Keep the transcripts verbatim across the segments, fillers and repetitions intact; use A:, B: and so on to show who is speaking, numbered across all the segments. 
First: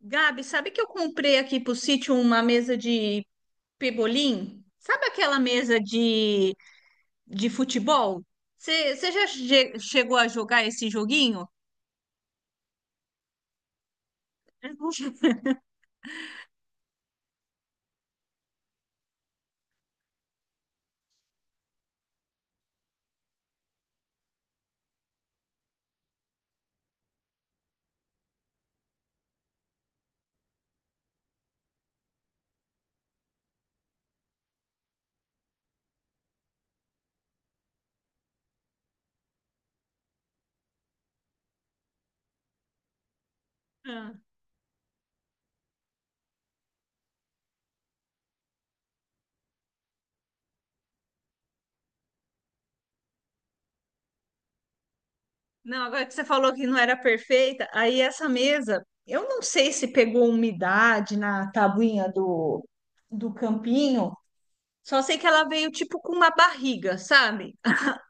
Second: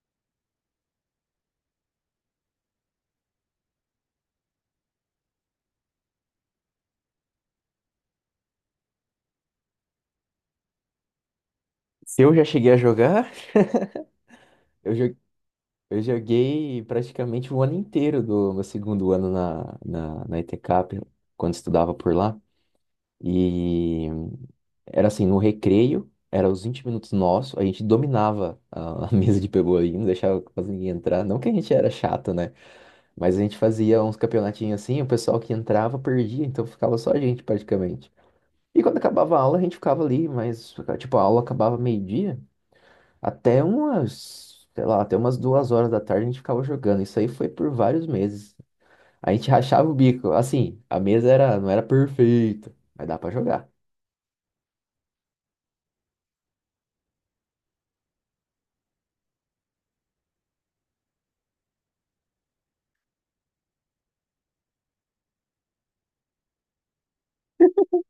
A: Gabi, sabe que eu comprei aqui pro sítio uma mesa de pebolim? Sabe aquela mesa de, de futebol? Você já che- chegou a jogar esse joguinho?
B: Se eu já cheguei a jogar, eu jo- eu joguei praticamente o ano inteiro do meu segundo ano na, na, na E T CAP, quando estudava por lá. E era assim, no recreio, era os vinte minutos nosso, a gente dominava a, a mesa de pebolim, não deixava quase ninguém entrar. Não que a gente era chato, né? Mas a gente fazia uns campeonatinhos assim, o pessoal que entrava perdia, então ficava só a gente praticamente. E quando acabava a aula, a gente ficava ali, mas tipo, a aula acabava meio-dia. Até
A: Ah.
B: umas, sei lá, até umas duas horas da tarde a gente ficava jogando. Isso aí foi por vários meses. A gente rachava o bico. Assim, a mesa era, não era perfeita, mas dá pra jogar.
A: Não, agora que você falou que não era perfeita, aí essa mesa, eu não sei se pegou umidade na tabuinha do, do campinho, só sei que ela veio tipo com uma barriga, sabe?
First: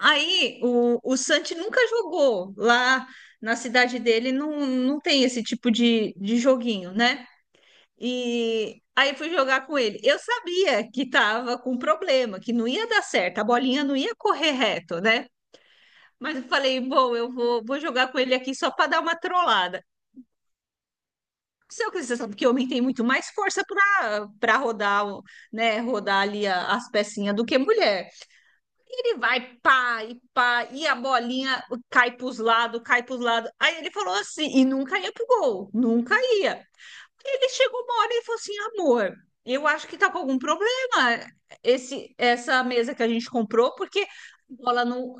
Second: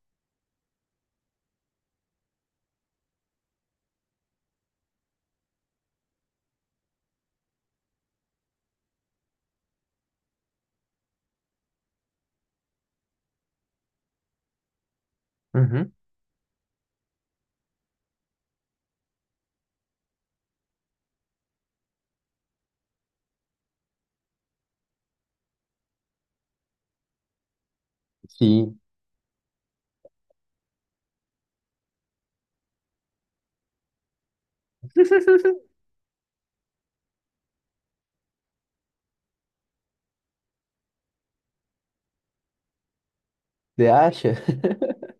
A: Aí o, o Santi nunca jogou. Lá na cidade dele não, não tem esse tipo de, de joguinho, né? E aí fui jogar com ele. Eu sabia que tava com problema, que não ia dar certo, a bolinha não ia correr reto, né?
B: Uhum.
A: Mas eu falei, bom, eu vou, vou jogar com ele aqui só para dar uma trollada. Só que você sabe que homem tem muito mais força para para rodar, o- né, rodar ali a- as pecinhas do que mulher.
B: Sim.
A: Ele vai pá e pá, e a bolinha cai pros lados, cai pros lados. Aí ele falou assim, e nunca ia pro gol, nunca ia. Ele chegou uma hora e falou assim, amor, eu acho que tá com algum problema esse, essa mesa que a gente comprou,
B: Você
A: porque a
B: acha?
A: bola não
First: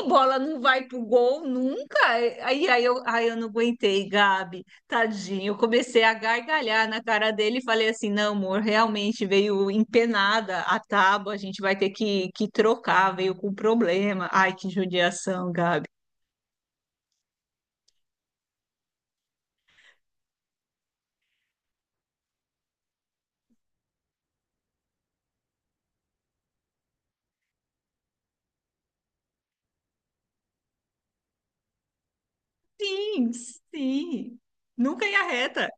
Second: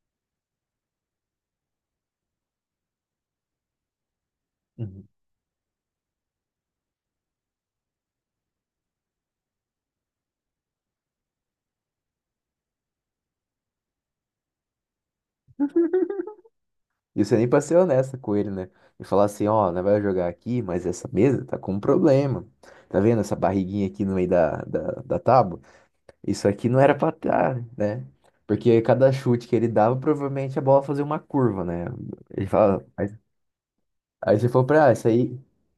A: a bola não vai pro gol nunca. Aí, aí, eu, aí eu não aguentei, Gabi,
B: Uhum.
A: tadinho. Eu comecei a gargalhar na cara dele e falei assim: não, amor, realmente veio empenada a tábua, a gente vai ter que, que trocar, veio com problema. Ai, que judiação, Gabi.
B: E você nem pra ser honesta com ele, né? E falar assim, ó, nós vai jogar aqui, mas essa mesa tá com um problema. Tá vendo essa barriguinha aqui no meio da, da, da tábua? Isso aqui não era pra estar, né? Porque cada chute que ele dava, provavelmente a bola fazia uma curva, né? Ele fala,
A: Sim,
B: aí
A: sim.
B: você falou pra, ah, isso
A: Nunca ia
B: aí.
A: reta.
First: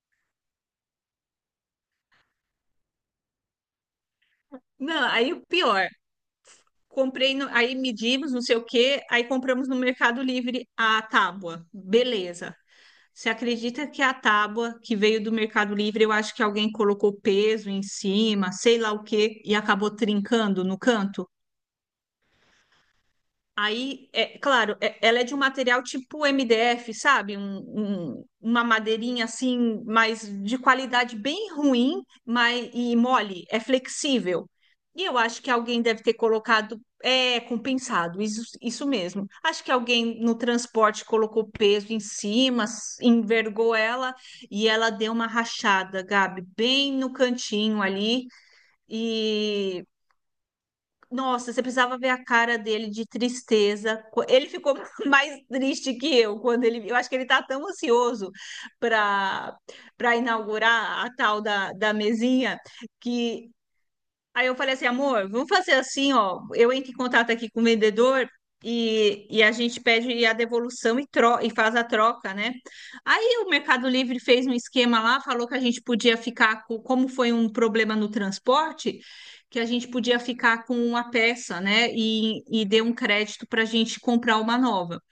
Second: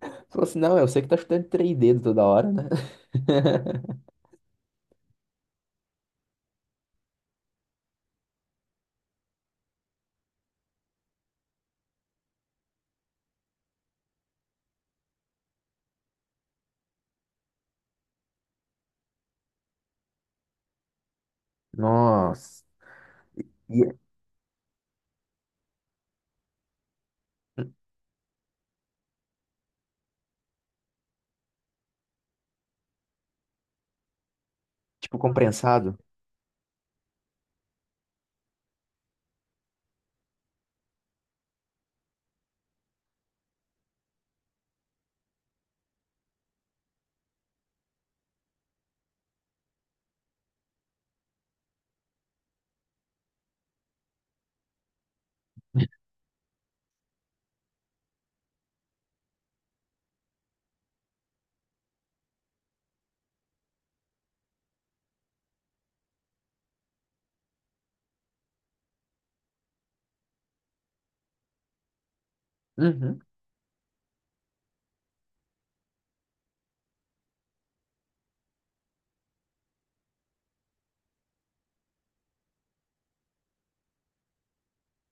B: Você falou assim, não, eu sei que tá chutando três dedos toda hora, né?
A: Não, aí o pior. Comprei, no- aí medimos, não sei o quê, aí compramos no Mercado Livre a tábua. Beleza. Você acredita que a tábua que veio do Mercado Livre, eu acho que alguém colocou peso em cima, sei lá o quê, e acabou trincando no canto?
B: Nossa. E,
A: Aí, é claro, é- ela é de um material tipo M D F, sabe? Um- um- uma madeirinha assim, mas de qualidade bem ruim, mas e mole, é flexível. E eu
B: tipo,
A: acho que alguém
B: compensado.
A: deve ter colocado, é compensado, isso, isso mesmo. Acho que alguém no transporte colocou peso em cima, s- envergou ela e ela deu uma rachada, Gabi, bem no cantinho ali. E nossa, você precisava ver a cara dele de tristeza. Co- Ele ficou mais triste que eu quando ele. Eu acho que ele tá tão ansioso para para inaugurar a tal da, da mesinha que aí eu falei assim, amor, vamos fazer assim, ó. Eu entro em contato aqui com o vendedor e, e a gente pede a devolução e, tro e faz a troca, né?
B: Uhum.
A: Aí o Mercado Livre fez um esquema lá, falou que a gente podia ficar com, como foi um problema no transporte, que a gente podia ficar com uma peça, né? E, e deu um crédito para a gente comprar uma nova.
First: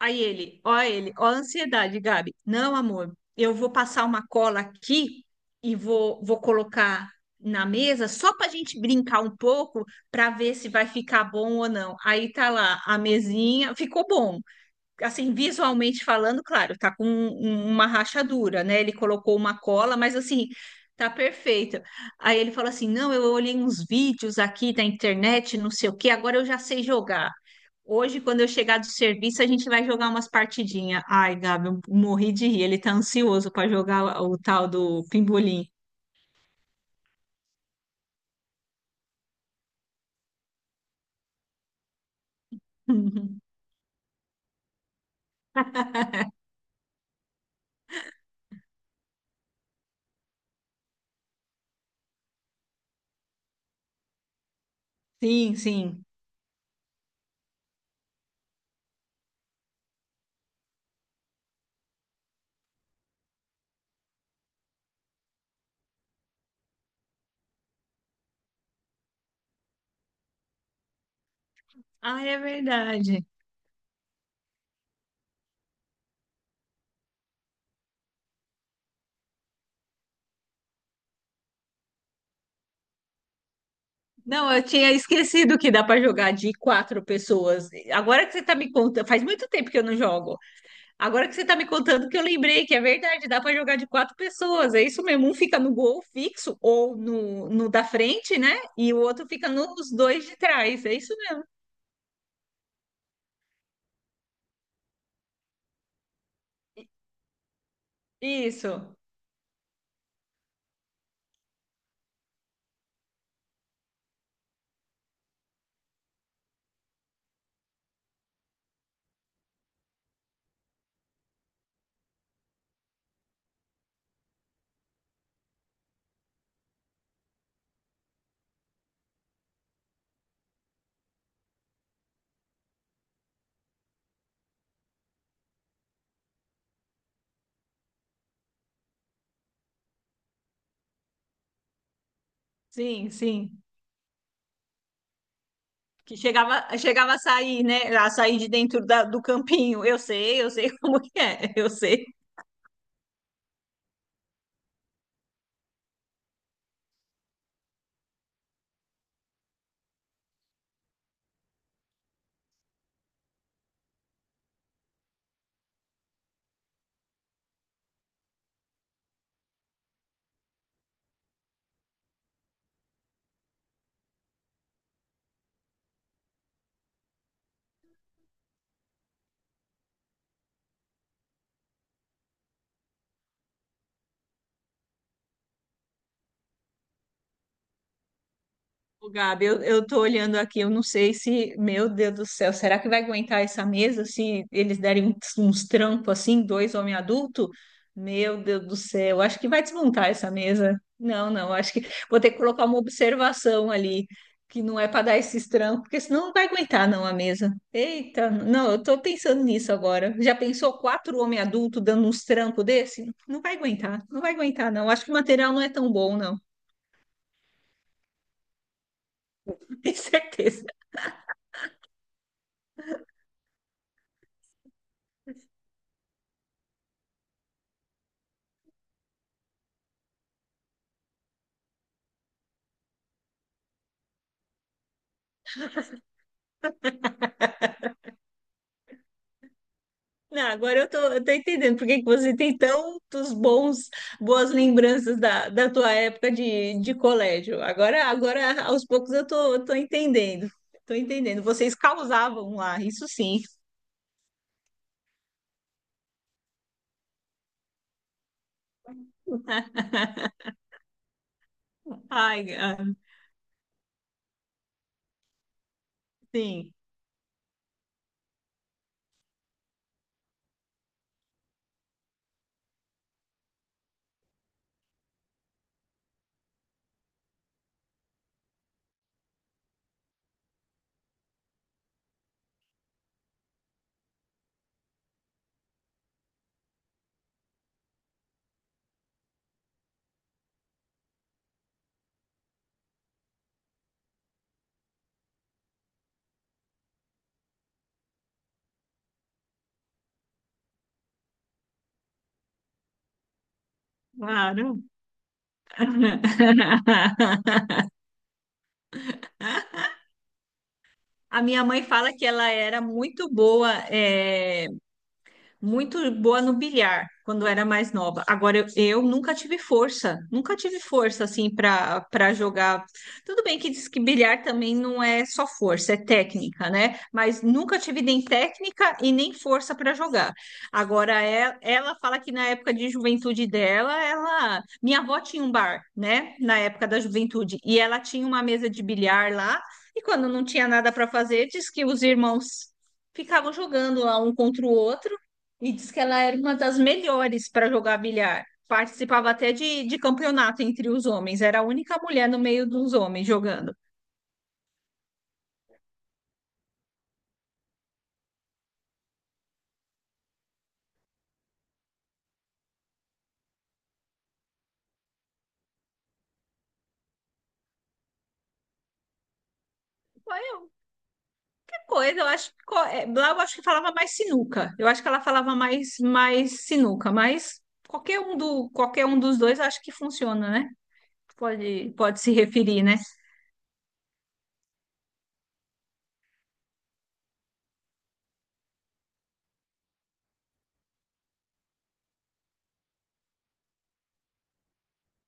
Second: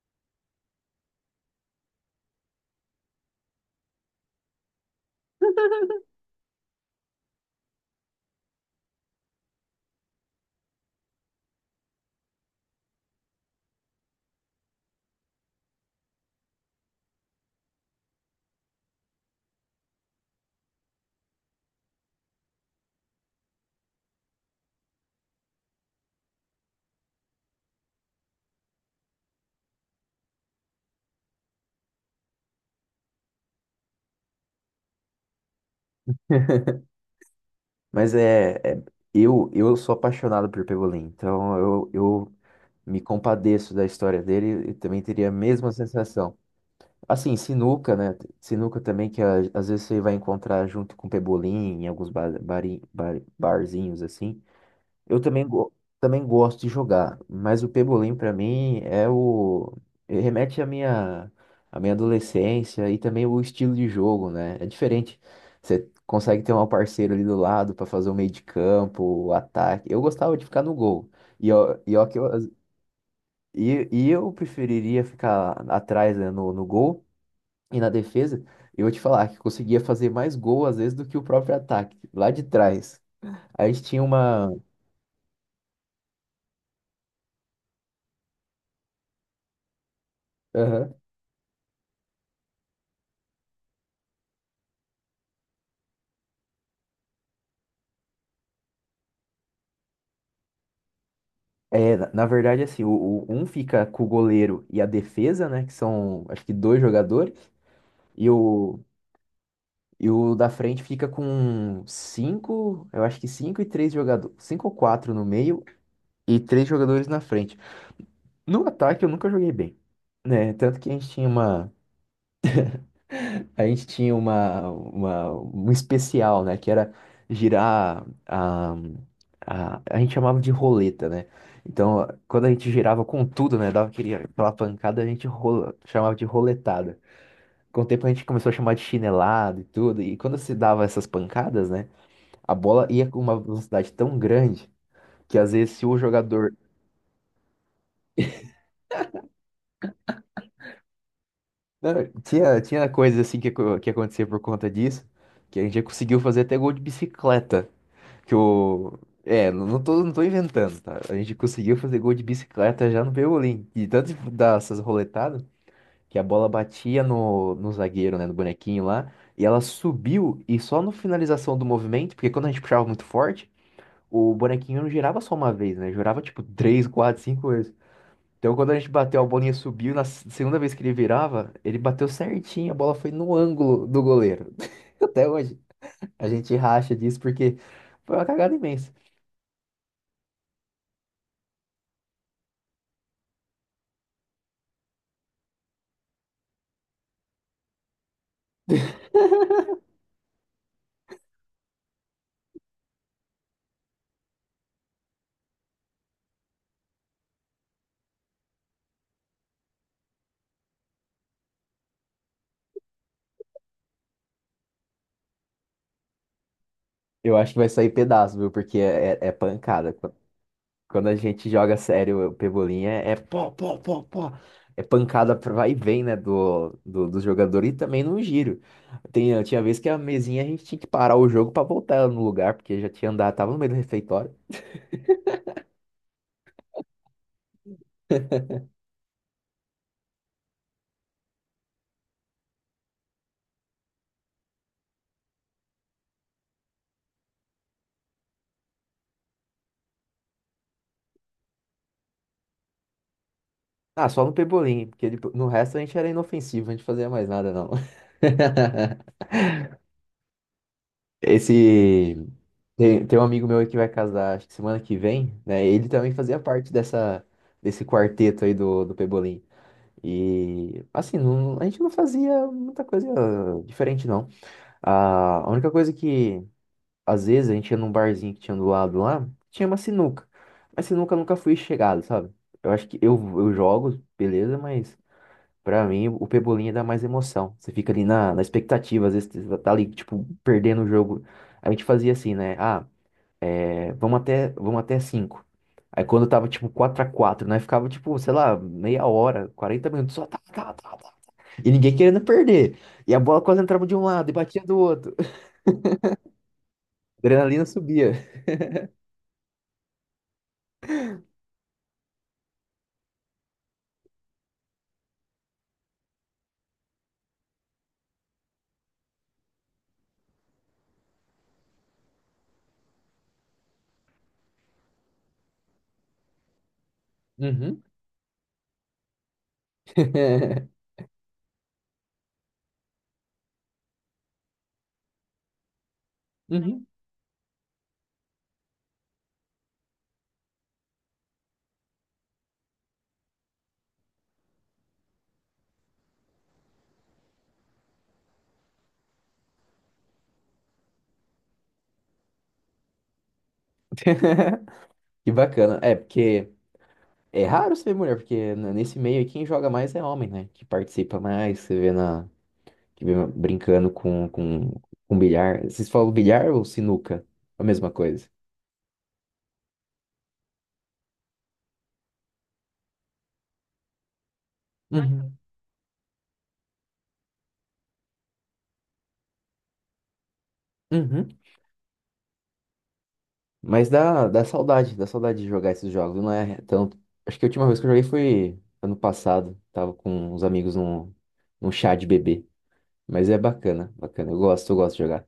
A: Aí ele, ó ele, ó a ansiedade, Gabi. Não, amor, eu vou passar uma cola aqui e vou, vou colocar na mesa só para a gente brincar um pouco para ver se vai ficar bom ou não. Aí tá lá a mesinha, ficou bom assim, visualmente falando, claro, tá com um- um, uma rachadura, né? Ele colocou uma cola, mas assim, tá perfeito. Aí ele falou assim: não, eu olhei uns vídeos aqui da internet, não sei o quê, agora eu já sei jogar. Hoje, quando eu chegar do serviço, a gente vai jogar umas partidinhas. Ai, Gabi, eu morri de rir. Ele tá ansioso para jogar o o tal do pimbolim.
B: Mas é, é- eu, eu sou apaixonado por Pebolim, então eu, eu me compadeço da história dele e também teria a mesma sensação. Assim, sinuca, né? Sinuca também, que a- às vezes você vai encontrar junto com Pebolim em alguns bar, bari- bar- barzinhos, assim. Eu também,
A: Sim,
B: go-
A: sim.
B: também gosto de jogar, mas o pebolim pra mim é o ele remete à minha à minha adolescência e também o estilo de jogo, né? É diferente. Você consegue ter um parceiro ali do lado pra fazer o meio de campo, o ataque. Eu gostava de ficar no gol. E ó, e ó que
A: Ah,
B: eu,
A: é verdade.
B: e, e eu preferiria ficar atrás, né, no, no gol e na defesa. Eu vou te falar que eu conseguia fazer mais gol às vezes do que o próprio ataque, lá de trás. A gente tinha
A: Não,
B: uma.
A: eu tinha esquecido que dá para jogar de quatro pessoas. Agora que você tá me contando, faz muito tempo que eu não jogo.
B: Aham.
A: Agora que você tá me contando que eu lembrei que é verdade, dá para jogar de quatro pessoas. É isso mesmo, um fica no gol fixo ou no, no da frente, né? E o outro fica nos dois de trás. É isso mesmo.
B: É, na na verdade, assim, o, o- um fica com o goleiro e a defesa, né? Que são, acho que dois jogadores. E o,
A: Isso.
B: e o da frente fica com cinco, eu acho que cinco e três jogadores. Cinco ou quatro no meio e três jogadores na frente. No ataque eu nunca joguei bem, né? Tanto que a gente tinha uma. A gente tinha uma, uma, um especial, né? Que era girar a, a, a gente chamava de roleta, né? Então, quando a gente girava com tudo, né? Dava aquele- aquela pancada, a gente rola, chamava de roletada. Com o tempo a gente começou a chamar de chinelada e tudo. E quando se dava essas pancadas, né? A bola ia
A: Sim,
B: com uma
A: sim.
B: velocidade tão grande que às vezes se o
A: Que
B: jogador.
A: chegava, chegava a sair, né? A sair de dentro da- do campinho. Eu sei, eu sei como que é. Eu
B: Não,
A: sei.
B: tinha, tinha coisas assim que, acon- que acontecia por conta disso, que a gente já conseguiu fazer até gol de bicicleta. Que o. É, não não tô, não tô inventando, tá? A gente conseguiu fazer gol de bicicleta já no Pebolim. E tanto de dar essas roletadas que a bola batia no, no zagueiro, né? No bonequinho lá. E ela subiu e só no finalização do movimento, porque quando a gente puxava muito forte, o bonequinho não girava só uma vez, né? Girava tipo três, quatro, cinco vezes. Então quando a gente bateu, a bolinha subiu. Na s- segunda vez que ele virava, ele bateu certinho. A bola foi no ângulo do goleiro. Até hoje. A gente racha disso porque foi uma cagada imensa.
A: Ô, Gabi, eu, eu tô olhando aqui, eu não sei se, meu Deus do céu, será que vai aguentar essa mesa se eles derem uns, uns trampos assim, dois homens adultos? Meu Deus do céu, acho que vai desmontar essa mesa. Não, não, acho que vou ter que colocar uma observação ali, que não é para dar esses trampos, porque senão não vai aguentar não a mesa. Eita, não, eu tô pensando nisso agora. Já pensou quatro homens adultos dando uns trampos desse? Não vai aguentar, não vai aguentar não. Acho que o material não é tão bom, não.
B: Eu acho que vai sair pedaço, viu? Porque é, é- é pancada.
A: Tenho
B: Qu-
A: certeza.
B: Quando a gente joga sério o pebolim é, é pó, pó, pó, pó. É pancada pra vai e vem, né? Do, do, do jogador e também no giro. Tem, tinha vez que a mesinha a gente tinha que parar o jogo pra voltar ela no lugar, porque já tinha andado, tava no meio do refeitório.
A: Não, agora eu tô, eu tô entendendo por que que você tem tantos bons, boas lembranças da, da tua época de, de colégio. Agora, agora, aos poucos, eu tô, eu tô entendendo. Tô entendendo. Vocês causavam lá, isso sim.
B: Ah, só no pebolim, porque ele- no resto a gente era inofensivo, a gente fazia mais nada, não. Esse.
A: Ai, ah,
B: Tem, tem um amigo meu aí que vai casar, acho que semana que vem, né? Ele também fazia parte
A: sim,
B: dessa, desse quarteto aí do, do Pebolim. E, assim, não- a gente não fazia muita coisa diferente, não. A, a única coisa que, às vezes, a gente ia num barzinho que tinha do lado lá, tinha uma sinuca. Mas sinuca eu nunca fui chegado, sabe? Eu acho que eu, eu jogo, beleza, mas pra mim, o Pebolinha dá mais emoção. Você fica ali na, na expectativa, às vezes você tá ali, tipo, perdendo o jogo. A gente fazia assim, né? Ah, é, vamos até, vamos até cinco. Aí quando tava, tipo, quatro a quatro, né? Ficava, tipo, sei lá, meia hora, quarenta minutos, só tá, tá, tá, tá. E ninguém querendo perder. E a bola quase entrava de um lado e batia do
A: claro.
B: outro. adrenalina subia.
A: A minha mãe fala que ela era muito boa, eh, muito boa no bilhar quando era mais nova. Agora eu, eu nunca tive força, nunca tive força assim para para jogar. Tudo bem que diz que bilhar também não é só força, é técnica, né? Mas nunca
B: Uhum.
A: tive nem técnica e nem força para jogar. Agora é- ela fala que na época de juventude dela, ela, minha avó tinha um bar, né? Na
B: Uhum.
A: época da juventude e ela tinha uma mesa de bilhar lá. E quando não tinha nada para fazer, diz que os irmãos ficavam jogando lá um contra o outro e diz que ela era uma das melhores para jogar bilhar. Participava até de, de campeonato entre os homens. Era a única mulher no meio dos homens jogando.
B: Que bacana. É, porque é raro você ver mulher, porque n- nesse meio aí quem joga mais é homem, né? Que participa mais, você vê na que vem brincando com, com, com bilhar. Vocês falam bilhar ou sinuca? A mesma coisa.
A: Foi outra coisa, eu acho que co- é, Lá eu acho que falava mais sinuca. Eu acho que ela
B: Uhum.
A: falava mais mais sinuca, mas qualquer um do qualquer um dos dois acho que funciona, né?
B: Uhum.
A: Pode pode se referir, né?
B: Mas dá, dá saudade, dá saudade de jogar esses jogos. Não é tanto. Acho que a última vez que eu joguei foi ano passado. Tava com uns amigos num, num chá de bebê. Mas é bacana, bacana. Eu gosto, eu gosto de jogar.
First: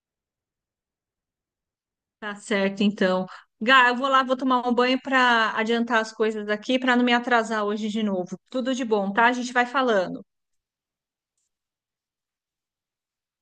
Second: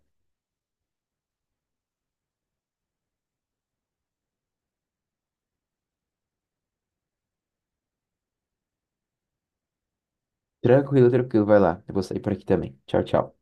A: Tá certo, então. Gá, eu vou lá, vou tomar um banho para adiantar as coisas aqui, para não me atrasar hoje de novo. Tudo de bom, tá? A gente vai falando.
B: Tranquilo, tranquilo, vai lá. Eu vou sair por aqui também. Tchau, tchau.